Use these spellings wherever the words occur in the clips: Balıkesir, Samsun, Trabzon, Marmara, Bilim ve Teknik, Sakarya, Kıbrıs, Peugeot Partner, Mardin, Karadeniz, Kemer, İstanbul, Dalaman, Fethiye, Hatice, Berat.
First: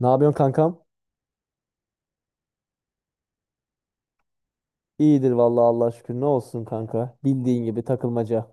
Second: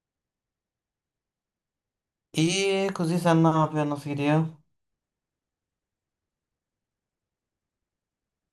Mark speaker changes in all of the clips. Speaker 1: Ne yapıyorsun kankam?
Speaker 2: İyi Kuzi, sen ne yapıyorsun, nasıl gidiyor?
Speaker 1: İyidir vallahi Allah şükür. Ne olsun kanka? Bildiğin gibi takılmaca.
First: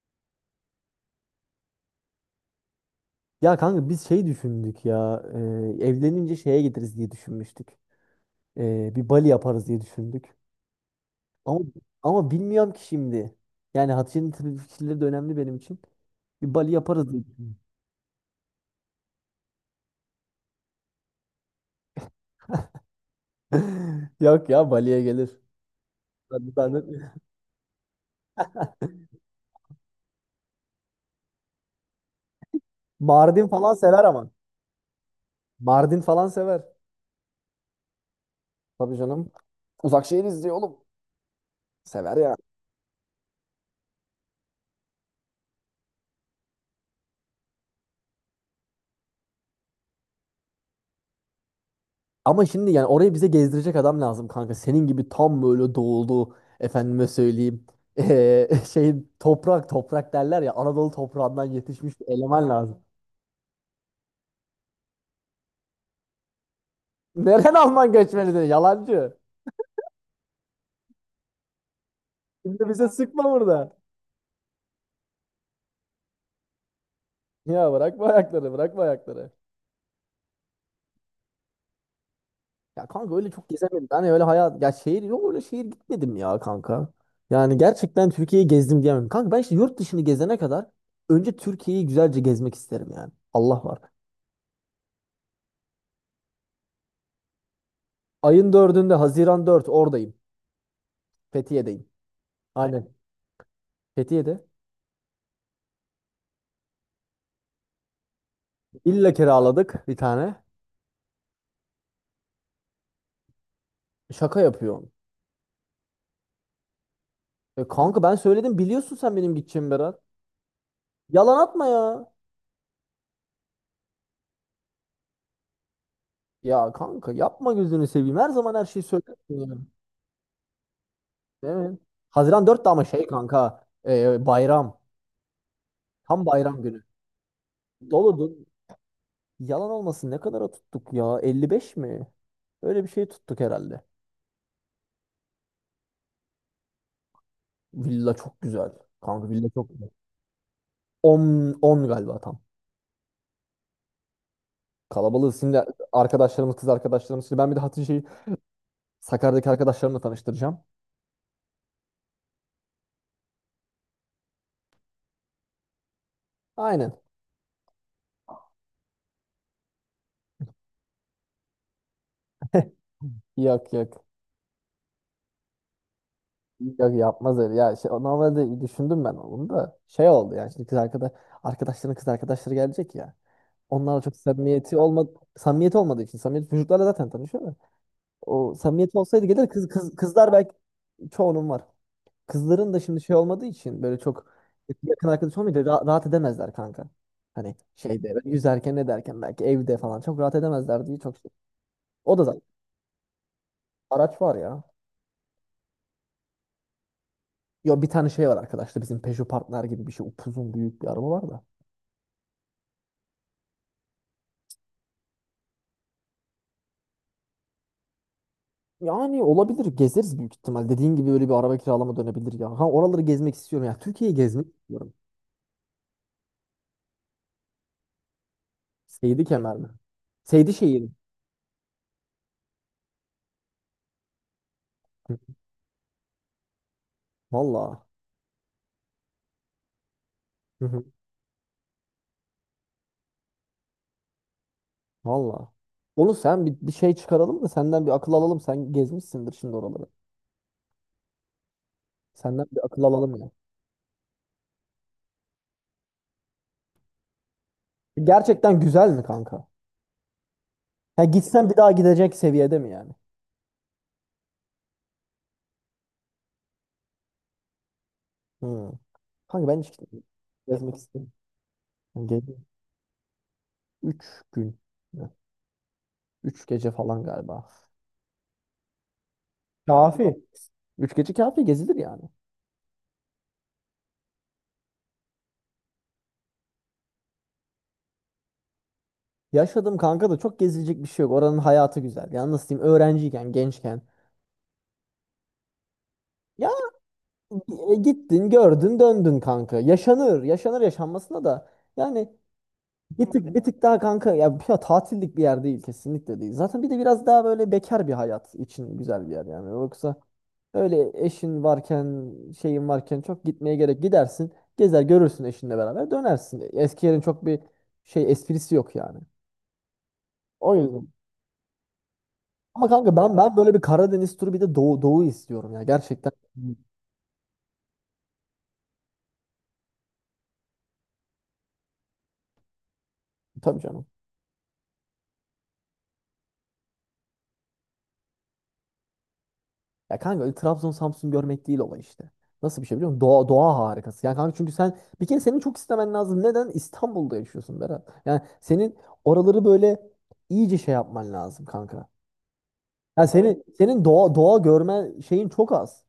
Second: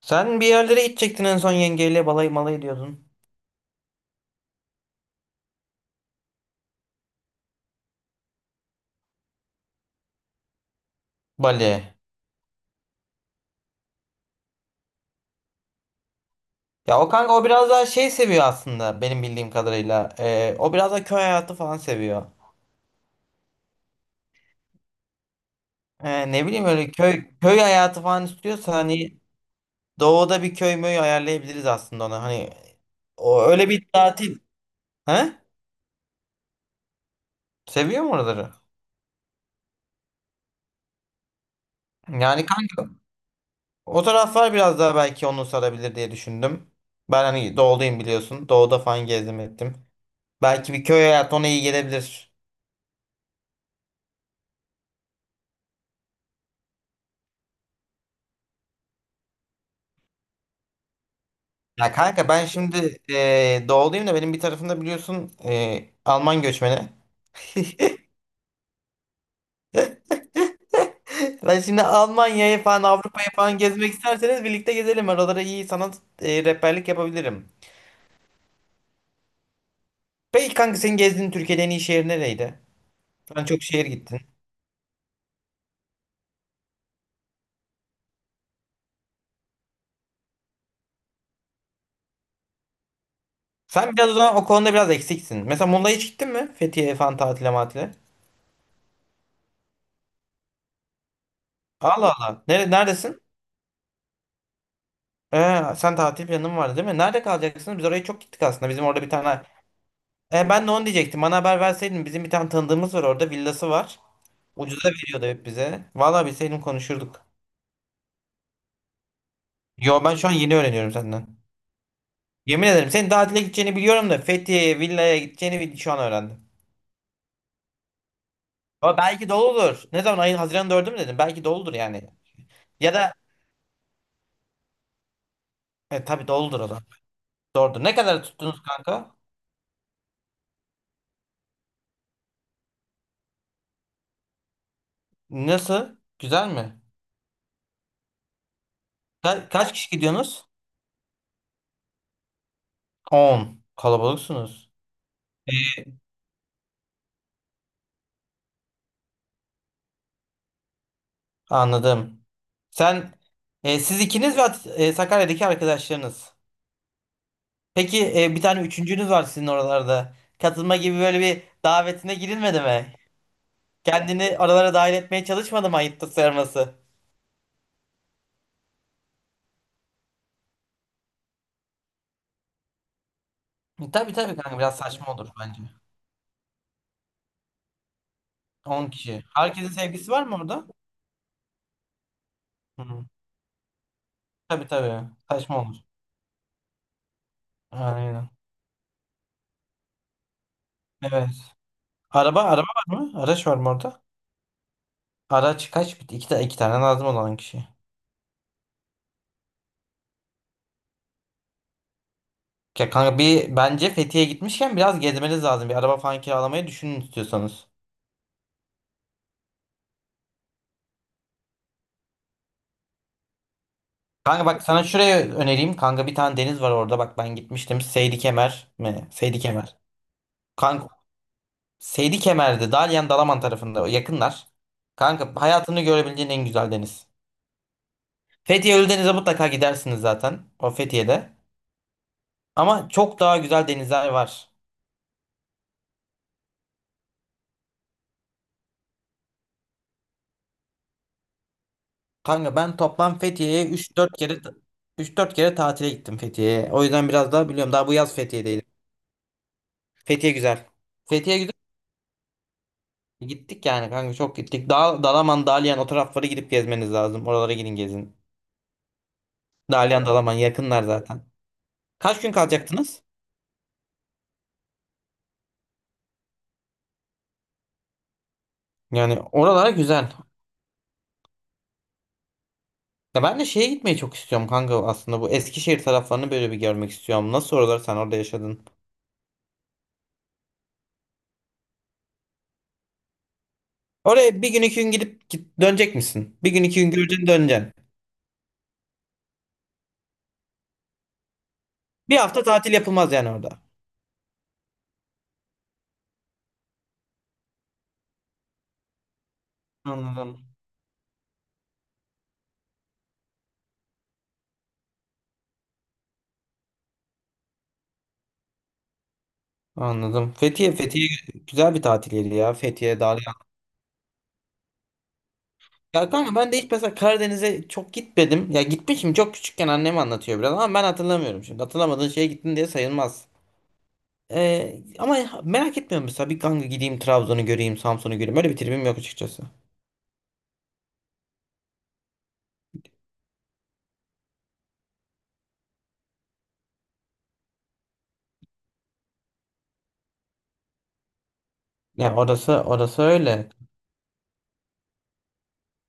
Speaker 2: Sen bir yerlere gidecektin en son yengeyle balayı malayı diyordun.
Speaker 1: Ya kanka biz şey düşündük ya. Evlenince şeye gideriz diye düşünmüştük. Bir Bali yaparız diye düşündük. Ama
Speaker 2: Bali.
Speaker 1: ama bilmiyorum ki şimdi. Yani Hatice'nin tabii fikirleri de önemli benim için. Bir Bali
Speaker 2: Ya o
Speaker 1: yaparız diye
Speaker 2: kanka, o
Speaker 1: düşündüm.
Speaker 2: biraz daha şey seviyor aslında benim bildiğim kadarıyla. O biraz da köy hayatı falan seviyor.
Speaker 1: Yok ya Bali'ye gelir.
Speaker 2: Ne
Speaker 1: Ben-
Speaker 2: bileyim,
Speaker 1: ben
Speaker 2: öyle köy hayatı falan istiyorsa hani doğuda bir köy möy ayarlayabiliriz aslında ona. Hani o
Speaker 1: Mardin
Speaker 2: öyle
Speaker 1: falan
Speaker 2: bir
Speaker 1: sever ama.
Speaker 2: tatil. He?
Speaker 1: Mardin falan sever.
Speaker 2: Seviyor mu oraları?
Speaker 1: Tabii canım. Uzak şey oğlum. Sever ya.
Speaker 2: Yani kanka, o taraflar biraz daha belki onu sarabilir diye düşündüm. Ben hani doğudayım biliyorsun. Doğuda falan gezdim ettim. Belki bir köy hayatı ona iyi gelebilir.
Speaker 1: Ama şimdi yani orayı bize gezdirecek adam lazım kanka. Senin gibi tam böyle doğulu efendime söyleyeyim. Şey toprak toprak derler ya, Anadolu toprağından
Speaker 2: Ya
Speaker 1: yetişmiş bir
Speaker 2: kanka ben
Speaker 1: eleman lazım.
Speaker 2: şimdi doğuluyum da benim bir tarafımda biliyorsun Alman göçmeni.
Speaker 1: Neren Alman göçmeni de yalancı.
Speaker 2: Ben şimdi Almanya'yı
Speaker 1: Şimdi
Speaker 2: falan
Speaker 1: bize sıkma
Speaker 2: Avrupa'yı falan
Speaker 1: burada.
Speaker 2: gezmek isterseniz birlikte gezelim. Oralara iyi sanat rehberlik yapabilirim.
Speaker 1: Ya bırakma ayakları, bırakma ayakları.
Speaker 2: Peki kanka, senin gezdiğin Türkiye'de en iyi şehir nereydi?
Speaker 1: Ya kanka öyle
Speaker 2: Sen
Speaker 1: çok
Speaker 2: çok şehir
Speaker 1: gezemedim. Ben
Speaker 2: gittin.
Speaker 1: öyle hayat ya şehir yok, öyle şehir gitmedim ya kanka. Yani gerçekten Türkiye'yi gezdim diyemem. Kanka ben işte yurt dışını gezene kadar önce Türkiye'yi güzelce gezmek isterim yani. Allah var.
Speaker 2: Sen biraz o zaman o konuda biraz eksiksin. Mesela Muğla'ya hiç gittin mi? Fethiye falan tatile matile.
Speaker 1: Ayın dördünde, 4 Haziran oradayım. Fethiye'deyim.
Speaker 2: Allah Allah.
Speaker 1: Aynen.
Speaker 2: Neredesin?
Speaker 1: Fethiye'de.
Speaker 2: Sen tatil planın vardı değil mi? Nerede kalacaksın? Biz oraya çok gittik aslında. Bizim orada bir
Speaker 1: İlla
Speaker 2: tane.
Speaker 1: kiraladık bir tane.
Speaker 2: Ben de onu diyecektim. Bana haber verseydin bizim bir tane tanıdığımız var, orada villası var.
Speaker 1: Şaka
Speaker 2: Ucuza
Speaker 1: yapıyorsun.
Speaker 2: veriyordu hep bize. Vallahi bilseydim konuşurduk.
Speaker 1: E kanka ben söyledim biliyorsun, sen benim gideceğimi Berat.
Speaker 2: Yo, ben şu an yeni öğreniyorum senden.
Speaker 1: Yalan atma ya.
Speaker 2: Yemin ederim senin tatile gideceğini biliyorum da Fethiye'ye villaya gideceğini şu an öğrendim.
Speaker 1: Ya kanka yapma, gözünü seveyim. Her zaman her şeyi
Speaker 2: Ama
Speaker 1: söylersin
Speaker 2: belki
Speaker 1: ya.
Speaker 2: doludur. Ne zaman, ayın Haziran 4'ü mü dedim? Belki
Speaker 1: Değil
Speaker 2: doludur
Speaker 1: mi?
Speaker 2: yani.
Speaker 1: 4 Haziran de ama
Speaker 2: Ya
Speaker 1: şey
Speaker 2: da
Speaker 1: kanka. Bayram. Tam
Speaker 2: tabii doludur
Speaker 1: bayram
Speaker 2: o
Speaker 1: günü.
Speaker 2: zaman. Doğrudur. Ne kadar
Speaker 1: Doludu.
Speaker 2: tuttunuz kanka?
Speaker 1: Yalan olmasın, ne kadara tuttuk ya? 55 mi? Öyle bir şey tuttuk herhalde.
Speaker 2: Nasıl? Güzel mi?
Speaker 1: Villa çok güzel. Kanka villa çok
Speaker 2: Kaç
Speaker 1: güzel.
Speaker 2: kişi gidiyorsunuz?
Speaker 1: 10 galiba tam.
Speaker 2: 10. Kalabalıksınız.
Speaker 1: Kalabalığız şimdi, arkadaşlarımız, kız arkadaşlarımız. Şimdi ben bir de Hatice'yi Sakarya'daki arkadaşlarımla tanıştıracağım.
Speaker 2: Anladım. Sen Siz ikiniz ve Sakarya'daki arkadaşlarınız.
Speaker 1: Aynen.
Speaker 2: Peki bir tane üçüncünüz var sizin oralarda. Katılma gibi böyle bir davetine girilmedi mi?
Speaker 1: Yok, yok.
Speaker 2: Kendini aralara dahil etmeye çalışmadı mı, ayıptır sarması?
Speaker 1: Yok yapmaz öyle. Ya şey, normalde düşündüm ben onu da. Şey oldu yani, şimdi kız arkadaş arkadaşların kız arkadaşları gelecek ya. Onlarla
Speaker 2: Tabii
Speaker 1: çok
Speaker 2: tabii kanka, biraz
Speaker 1: samimiyeti
Speaker 2: saçma
Speaker 1: olmadı,
Speaker 2: olur bence.
Speaker 1: samimiyeti olmadığı için, samimiyet çocuklarla zaten tanışıyor da. O
Speaker 2: 10
Speaker 1: samimiyeti
Speaker 2: kişi.
Speaker 1: olsaydı gelir kız,
Speaker 2: Herkesin sevgisi var
Speaker 1: kızlar
Speaker 2: mı
Speaker 1: belki
Speaker 2: orada?
Speaker 1: çoğunun var. Kızların da şimdi
Speaker 2: Hı.
Speaker 1: şey olmadığı için, böyle çok
Speaker 2: Tabii
Speaker 1: yakın
Speaker 2: tabii.
Speaker 1: arkadaş olmayınca
Speaker 2: Saçma olur.
Speaker 1: rahat edemezler kanka. Hani şeyde böyle
Speaker 2: Aynen.
Speaker 1: yüzerken ne derken belki evde falan çok rahat edemezler diye çok
Speaker 2: Evet.
Speaker 1: şey. O da zaten
Speaker 2: Araba var mı? Araç var mı orada?
Speaker 1: araç var ya.
Speaker 2: Araç kaç? İki, iki tane lazım olan kişi.
Speaker 1: Yo bir tane şey var arkadaşlar, bizim Peugeot Partner gibi bir şey, upuzun büyük bir araba var da.
Speaker 2: Ya kanka, bir bence Fethiye'ye gitmişken biraz gezmeniz lazım. Bir araba falan kiralamayı düşünün istiyorsanız.
Speaker 1: Yani olabilir, gezeriz büyük ihtimal. Dediğin gibi böyle bir araba kiralama dönebilir ya. Ha, oraları gezmek istiyorum ya. Türkiye'yi gezmek
Speaker 2: Kanka bak, sana
Speaker 1: istiyorum.
Speaker 2: şuraya önereyim. Kanka bir tane deniz var orada. Bak ben gitmiştim. Seydi Kemer mi?
Speaker 1: Seydi
Speaker 2: Seydi
Speaker 1: Kemer mi?
Speaker 2: Kemer.
Speaker 1: Seydi şehir.
Speaker 2: Kanka Seydi Kemer'de Dalyan Dalaman tarafında yakınlar. Kanka hayatını görebileceğin en güzel deniz.
Speaker 1: Valla.
Speaker 2: Fethiye Ölüdeniz'e mutlaka gidersiniz zaten. O Fethiye'de. Ama çok daha güzel denizler var.
Speaker 1: Valla. Onu sen bir, şey çıkaralım da senden bir akıl alalım. Sen gezmişsindir şimdi oraları. Senden
Speaker 2: Kanka
Speaker 1: bir
Speaker 2: ben
Speaker 1: akıl alalım
Speaker 2: toplam
Speaker 1: ya.
Speaker 2: Fethiye'ye üç dört kere tatile gittim Fethiye'ye. O yüzden biraz daha biliyorum. Daha bu yaz
Speaker 1: Gerçekten
Speaker 2: Fethiye'deydim.
Speaker 1: güzel mi kanka?
Speaker 2: Fethiye güzel.
Speaker 1: Ya
Speaker 2: Fethiye
Speaker 1: gitsen
Speaker 2: güzel.
Speaker 1: bir daha gidecek seviyede mi yani?
Speaker 2: Gittik yani kanka, çok gittik. Dalaman, Dalyan, o taraflara gidip gezmeniz lazım. Oralara gidin gezin.
Speaker 1: Hı. Kanka ben hiç gitmedim.
Speaker 2: Dalyan, Dalaman
Speaker 1: Gezmek
Speaker 2: yakınlar
Speaker 1: istedim.
Speaker 2: zaten.
Speaker 1: Yani
Speaker 2: Kaç gün
Speaker 1: gece
Speaker 2: kalacaktınız?
Speaker 1: üç gün. 3 gece falan galiba.
Speaker 2: Yani oralara güzel.
Speaker 1: Kafi. 3 gece kafi, gezilir yani.
Speaker 2: Ya ben de şeye gitmeyi çok istiyorum kanka aslında, bu Eskişehir taraflarını böyle bir görmek istiyorum. Nasıl oralar, sen orada yaşadın?
Speaker 1: Yaşadım kanka da çok gezilecek bir şey yok. Oranın hayatı güzel. Yani nasıl diyeyim, öğrenciyken, gençken.
Speaker 2: Oraya bir gün iki gün gidip dönecek misin?
Speaker 1: Ya
Speaker 2: Bir gün iki gün göreceksin döneceksin.
Speaker 1: gittin, gördün, döndün kanka. Yaşanır, yaşanır yaşanmasına da. Yani
Speaker 2: Bir hafta tatil
Speaker 1: bir
Speaker 2: yapılmaz yani
Speaker 1: tık, bir
Speaker 2: orada.
Speaker 1: tık daha kanka ya, bir ya tatillik bir yer değil, kesinlikle değil. Zaten bir de biraz daha böyle bekar bir hayat için güzel bir yer yani. Yoksa
Speaker 2: Anladım.
Speaker 1: öyle eşin varken, şeyin varken çok gitmeye gerek, gidersin. Gezer görürsün eşinle beraber dönersin. Eski yerin çok bir şey esprisi yok yani.
Speaker 2: Anladım.
Speaker 1: O
Speaker 2: Fethiye,
Speaker 1: yüzden.
Speaker 2: Fethiye güzel bir tatil yeri ya.
Speaker 1: Ama kanka
Speaker 2: Fethiye,
Speaker 1: ben
Speaker 2: Dalyan.
Speaker 1: böyle bir Karadeniz turu bir de doğu doğu istiyorum ya
Speaker 2: Ya
Speaker 1: gerçekten.
Speaker 2: kanka
Speaker 1: Hı.
Speaker 2: ben de hiç mesela Karadeniz'e çok gitmedim. Ya gitmişim çok küçükken, annem anlatıyor biraz ama ben hatırlamıyorum şimdi. Hatırlamadığın şeye gittin diye sayılmaz.
Speaker 1: Tabii canım.
Speaker 2: Ama merak etmiyorum mesela, bir kanka gideyim Trabzon'u göreyim, Samsun'u göreyim. Öyle bir tribim yok açıkçası.
Speaker 1: Ya kanka öyle Trabzon Samsun görmek değil olay işte. Nasıl bir şey biliyor musun? Doğa, doğa harikası. Yani kanka çünkü sen bir kere senin çok istemen lazım. Neden? İstanbul'da yaşıyorsun Berat. Yani senin oraları böyle iyice şey yapman lazım kanka. Ya
Speaker 2: Ya orası
Speaker 1: senin
Speaker 2: öyle.
Speaker 1: senin doğa doğa görme şeyin çok az.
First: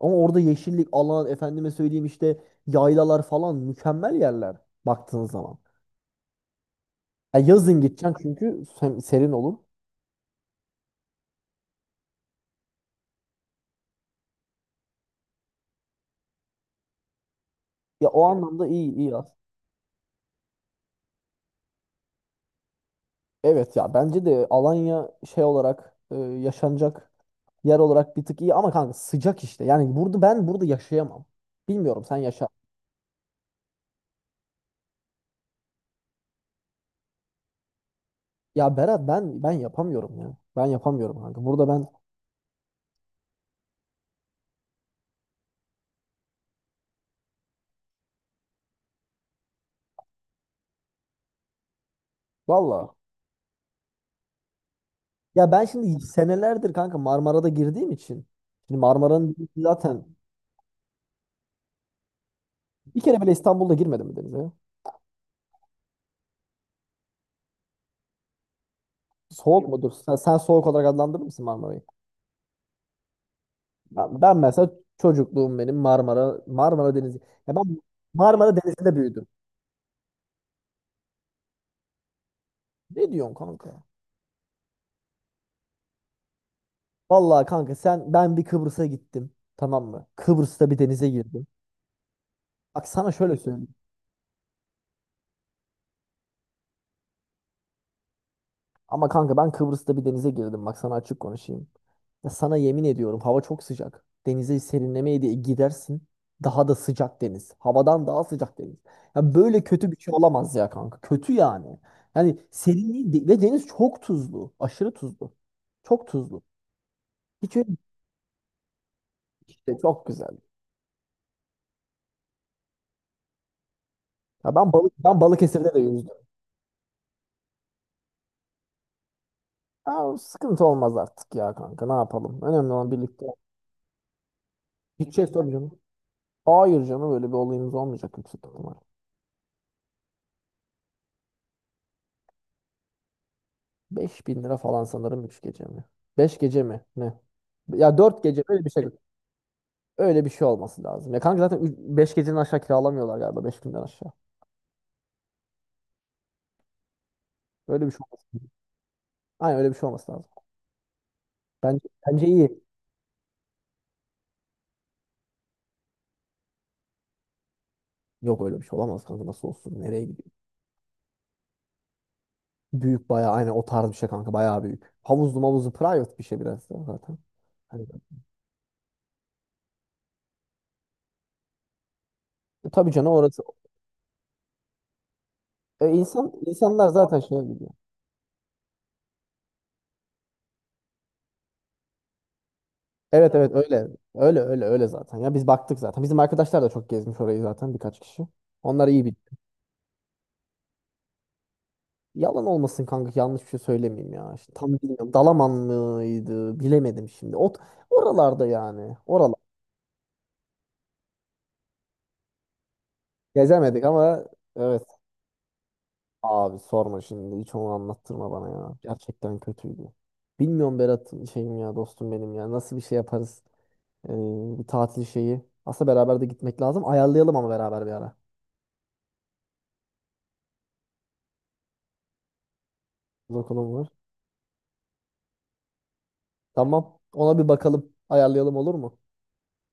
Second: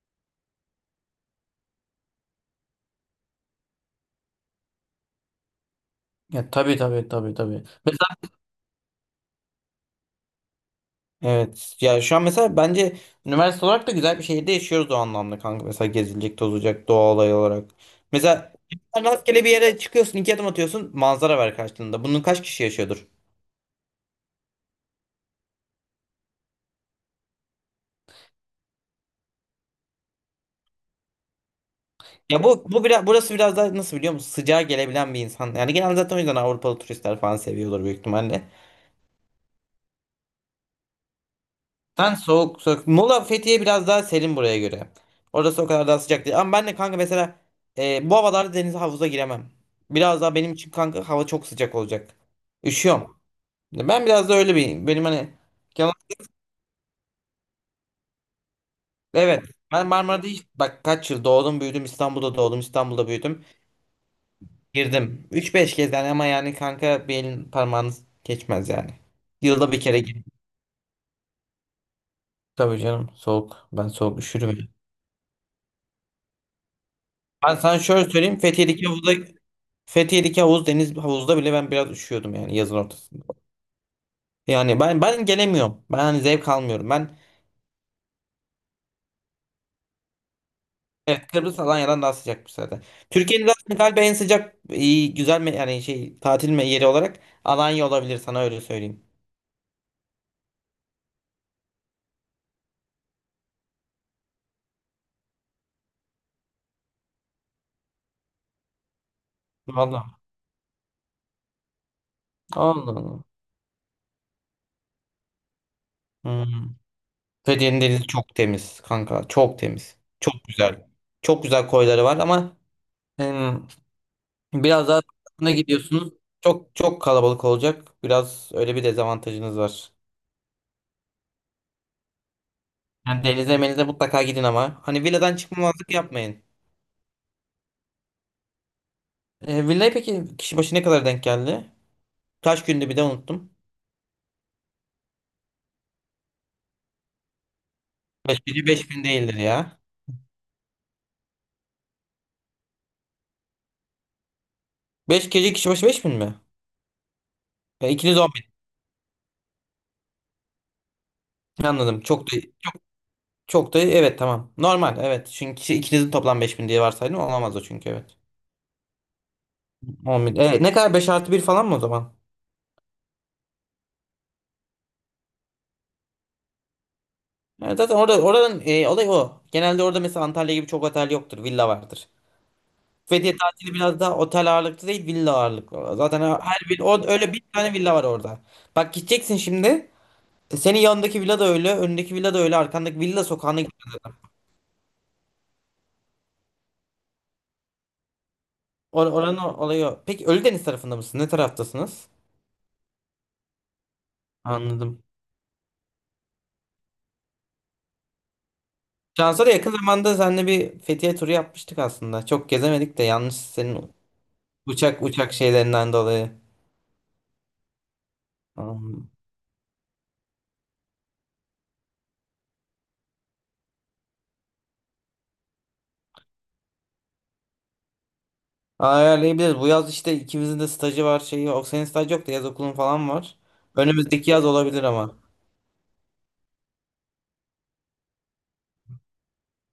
Speaker 1: Ama orada yeşillik, alan, efendime söyleyeyim, işte yaylalar falan mükemmel yerler baktığın zaman.
Speaker 2: Ya, tabii tabii tabii
Speaker 1: Ya
Speaker 2: tabii.
Speaker 1: yazın gideceksin
Speaker 2: Mesela
Speaker 1: çünkü serin olur.
Speaker 2: evet ya, şu an mesela bence üniversite olarak da güzel bir şehirde yaşıyoruz o anlamda kanka. Mesela gezilecek, tozulacak doğa olayı olarak.
Speaker 1: Ya o
Speaker 2: Mesela
Speaker 1: anlamda iyi, iyi yaz.
Speaker 2: rastgele bir yere çıkıyorsun, iki adım atıyorsun, manzara var karşılığında. Bunun kaç kişi yaşıyordur?
Speaker 1: Evet ya bence de Alanya şey olarak yaşanacak yer olarak bir tık iyi, ama kanka sıcak işte. Yani burada ben burada yaşayamam. Bilmiyorum, sen
Speaker 2: Ya
Speaker 1: yaşa.
Speaker 2: bu biraz burası biraz daha, nasıl biliyor musun? Sıcağa gelebilen bir insan. Yani genelde zaten o yüzden Avrupalı turistler falan seviyorlar büyük ihtimalle.
Speaker 1: Ya Berat ben yapamıyorum ya. Ben yapamıyorum kanka. Burada ben
Speaker 2: Sen soğuk soğuk. Muğla Fethiye biraz daha serin buraya göre. Orası o kadar daha sıcak değil. Ama ben de kanka mesela bu havalarda denize havuza giremem. Biraz daha benim için kanka hava çok sıcak olacak.
Speaker 1: valla.
Speaker 2: Üşüyorum. Ben biraz da öyle bir benim hani.
Speaker 1: Ya ben
Speaker 2: Kemal-
Speaker 1: şimdi senelerdir kanka Marmara'da girdiğim için. Şimdi Marmara'nın
Speaker 2: evet, ben
Speaker 1: zaten
Speaker 2: Marmara'da hiç bak kaç yıl doğdum büyüdüm, İstanbul'da doğdum,
Speaker 1: bir
Speaker 2: İstanbul'da
Speaker 1: kere bile
Speaker 2: büyüdüm.
Speaker 1: İstanbul'da girmedim mi denize?
Speaker 2: Girdim. Üç beş kez yani, ama yani kanka bir elin parmağınız geçmez yani.
Speaker 1: Soğuk
Speaker 2: Yılda bir
Speaker 1: mudur?
Speaker 2: kere
Speaker 1: Sen,
Speaker 2: girdim.
Speaker 1: soğuk olarak adlandırır mısın Marmara'yı?
Speaker 2: Tabii canım soğuk. Ben soğuk
Speaker 1: Ben mesela
Speaker 2: üşürüm.
Speaker 1: çocukluğum benim Marmara Denizi.
Speaker 2: Ben
Speaker 1: Ya
Speaker 2: sana
Speaker 1: ben
Speaker 2: şöyle söyleyeyim.
Speaker 1: Marmara
Speaker 2: Fethiye'deki
Speaker 1: Denizi'nde
Speaker 2: havuzda
Speaker 1: büyüdüm.
Speaker 2: Fethiye'deki havuz deniz havuzda bile ben biraz üşüyordum yani yazın
Speaker 1: Ne
Speaker 2: ortasında.
Speaker 1: diyorsun kanka?
Speaker 2: Yani ben gelemiyorum. Ben hani zevk almıyorum. Ben.
Speaker 1: Vallahi kanka sen, ben bir Kıbrıs'a gittim. Tamam mı? Kıbrıs'ta bir denize
Speaker 2: Evet,
Speaker 1: girdim.
Speaker 2: Kıbrıs Alanya'dan daha sıcakmış zaten.
Speaker 1: Bak sana şöyle
Speaker 2: Türkiye'nin
Speaker 1: söyleyeyim.
Speaker 2: zaten galiba en sıcak, iyi güzel mi yani şey tatil mi yeri olarak Alanya olabilir, sana öyle söyleyeyim.
Speaker 1: Ama kanka ben Kıbrıs'ta bir denize girdim. Bak sana açık konuşayım. Ya sana yemin ediyorum, hava çok sıcak. Denize serinlemeye diye gidersin. Daha da sıcak deniz. Havadan daha sıcak deniz. Ya böyle kötü bir şey
Speaker 2: Vallahi.
Speaker 1: olamaz ya kanka. Kötü yani. Yani
Speaker 2: Allah
Speaker 1: serinliği
Speaker 2: Allah.
Speaker 1: de- ve deniz çok tuzlu. Aşırı tuzlu. Çok tuzlu.
Speaker 2: Hmm.
Speaker 1: Hiç öyle
Speaker 2: Fethiye'nin denizi çok temiz kanka. Çok
Speaker 1: işte,
Speaker 2: temiz.
Speaker 1: çok
Speaker 2: Çok
Speaker 1: güzel.
Speaker 2: güzel. Çok güzel koyları var ama em,
Speaker 1: Ya ben
Speaker 2: biraz daha
Speaker 1: ben
Speaker 2: buna
Speaker 1: Balıkesir'de de yüzdüm.
Speaker 2: gidiyorsunuz. Çok çok kalabalık olacak. Biraz öyle bir dezavantajınız var.
Speaker 1: Aa, sıkıntı olmaz artık ya kanka, ne yapalım. Önemli olan
Speaker 2: Yani
Speaker 1: birlikte. Gideceğiz,
Speaker 2: denize menize mutlaka gidin ama, hani
Speaker 1: gideceğiz
Speaker 2: villadan
Speaker 1: tabii canım.
Speaker 2: çıkmamazlık yapmayın.
Speaker 1: Hayır canım öyle bir olayımız olmayacak yüksek ihtimal.
Speaker 2: Villaya peki kişi başı ne kadar denk geldi? Kaç gündü bir de unuttum.
Speaker 1: 5.000 lira falan sanırım, 3 gece mi? 5 gece mi? Ne? Ya 4 gece
Speaker 2: beş
Speaker 1: mi? Öyle
Speaker 2: gece
Speaker 1: bir şey.
Speaker 2: 5000 değildir ya.
Speaker 1: Öyle bir şey olması lazım. Ya kanka zaten 5 gecenin aşağı kiralamıyorlar galiba 5.000'den aşağı.
Speaker 2: 5 gece kişi başı 5000 mi?
Speaker 1: Öyle bir şey
Speaker 2: İkiniz
Speaker 1: olması
Speaker 2: 10 bin.
Speaker 1: lazım. Aynen, öyle bir şey olması lazım. Bence,
Speaker 2: Anladım.
Speaker 1: bence
Speaker 2: Çok da
Speaker 1: iyi.
Speaker 2: çok da evet, tamam. Normal evet. Çünkü ikinizin toplam 5000 diye varsaydım olamaz o, çünkü evet.
Speaker 1: Yok öyle bir şey olamaz kanka, nasıl olsun, nereye
Speaker 2: 10
Speaker 1: gidiyor?
Speaker 2: bin. Evet, ne kadar, 5+1 falan mı o zaman?
Speaker 1: Büyük bayağı, aynen o tarz bir şey kanka, bayağı büyük. Havuzlu mavuzlu, private bir şey biraz da zaten.
Speaker 2: Evet,
Speaker 1: Hani,
Speaker 2: zaten orada, oradan olay o. Genelde orada mesela Antalya gibi çok otel yoktur. Villa vardır.
Speaker 1: tabii canım
Speaker 2: Fethiye
Speaker 1: orası.
Speaker 2: tatili biraz daha otel ağırlıklı değil, villa ağırlıklı. Zaten
Speaker 1: İnsan
Speaker 2: her bir
Speaker 1: insanlar
Speaker 2: orada
Speaker 1: zaten
Speaker 2: öyle
Speaker 1: şey
Speaker 2: bir
Speaker 1: biliyor.
Speaker 2: tane villa var orada. Bak gideceksin şimdi. Senin yanındaki villa da öyle, önündeki villa da öyle, arkandaki villa
Speaker 1: Evet, evet
Speaker 2: sokağına.
Speaker 1: öyle. Öyle, öyle, öyle zaten. Ya biz baktık zaten. Bizim arkadaşlar da çok gezmiş orayı zaten, birkaç kişi. Onlar iyi biliyor.
Speaker 2: Oranın olayı o. Peki Ölüdeniz tarafında mısın? Ne taraftasınız?
Speaker 1: Yalan olmasın kanka, yanlış bir şey söylemeyeyim ya. İşte tam
Speaker 2: Anladım.
Speaker 1: bilmiyorum. Dalaman mıydı? Bilemedim şimdi. Ot oralarda yani. Oralar.
Speaker 2: Şansa da yakın zamanda seninle bir Fethiye turu yapmıştık aslında. Çok gezemedik de yanlış
Speaker 1: Gezemedik
Speaker 2: senin
Speaker 1: ama evet.
Speaker 2: uçak şeylerinden dolayı.
Speaker 1: Abi sorma şimdi. Hiç onu anlattırma bana ya.
Speaker 2: Anladım.
Speaker 1: Gerçekten kötüydü. Bilmiyorum Berat, şeyim ya, dostum benim ya. Nasıl bir şey yaparız? Ee, bir tatil şeyi. Aslında beraber de gitmek lazım. Ayarlayalım ama beraber bir ara.
Speaker 2: Ayarlayabiliriz. Bu yaz işte ikimizin de stajı var şeyi. O senin staj yok da yaz okulun falan var.
Speaker 1: Bakalım var.
Speaker 2: Önümüzdeki yaz olabilir ama.
Speaker 1: Tamam. Ona bir bakalım. Ayarlayalım, olur mu?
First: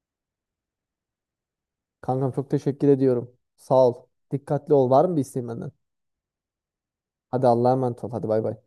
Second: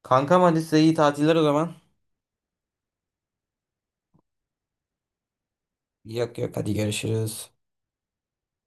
Speaker 2: Kankam, hadi size iyi tatiller o zaman.
Speaker 1: Kankam çok teşekkür ediyorum. Sağ ol. Dikkatli ol. Var mı bir isteğin benden?
Speaker 2: Yok yok, hadi
Speaker 1: Hadi
Speaker 2: görüşürüz.
Speaker 1: Allah'a emanet ol. Hadi bay bay.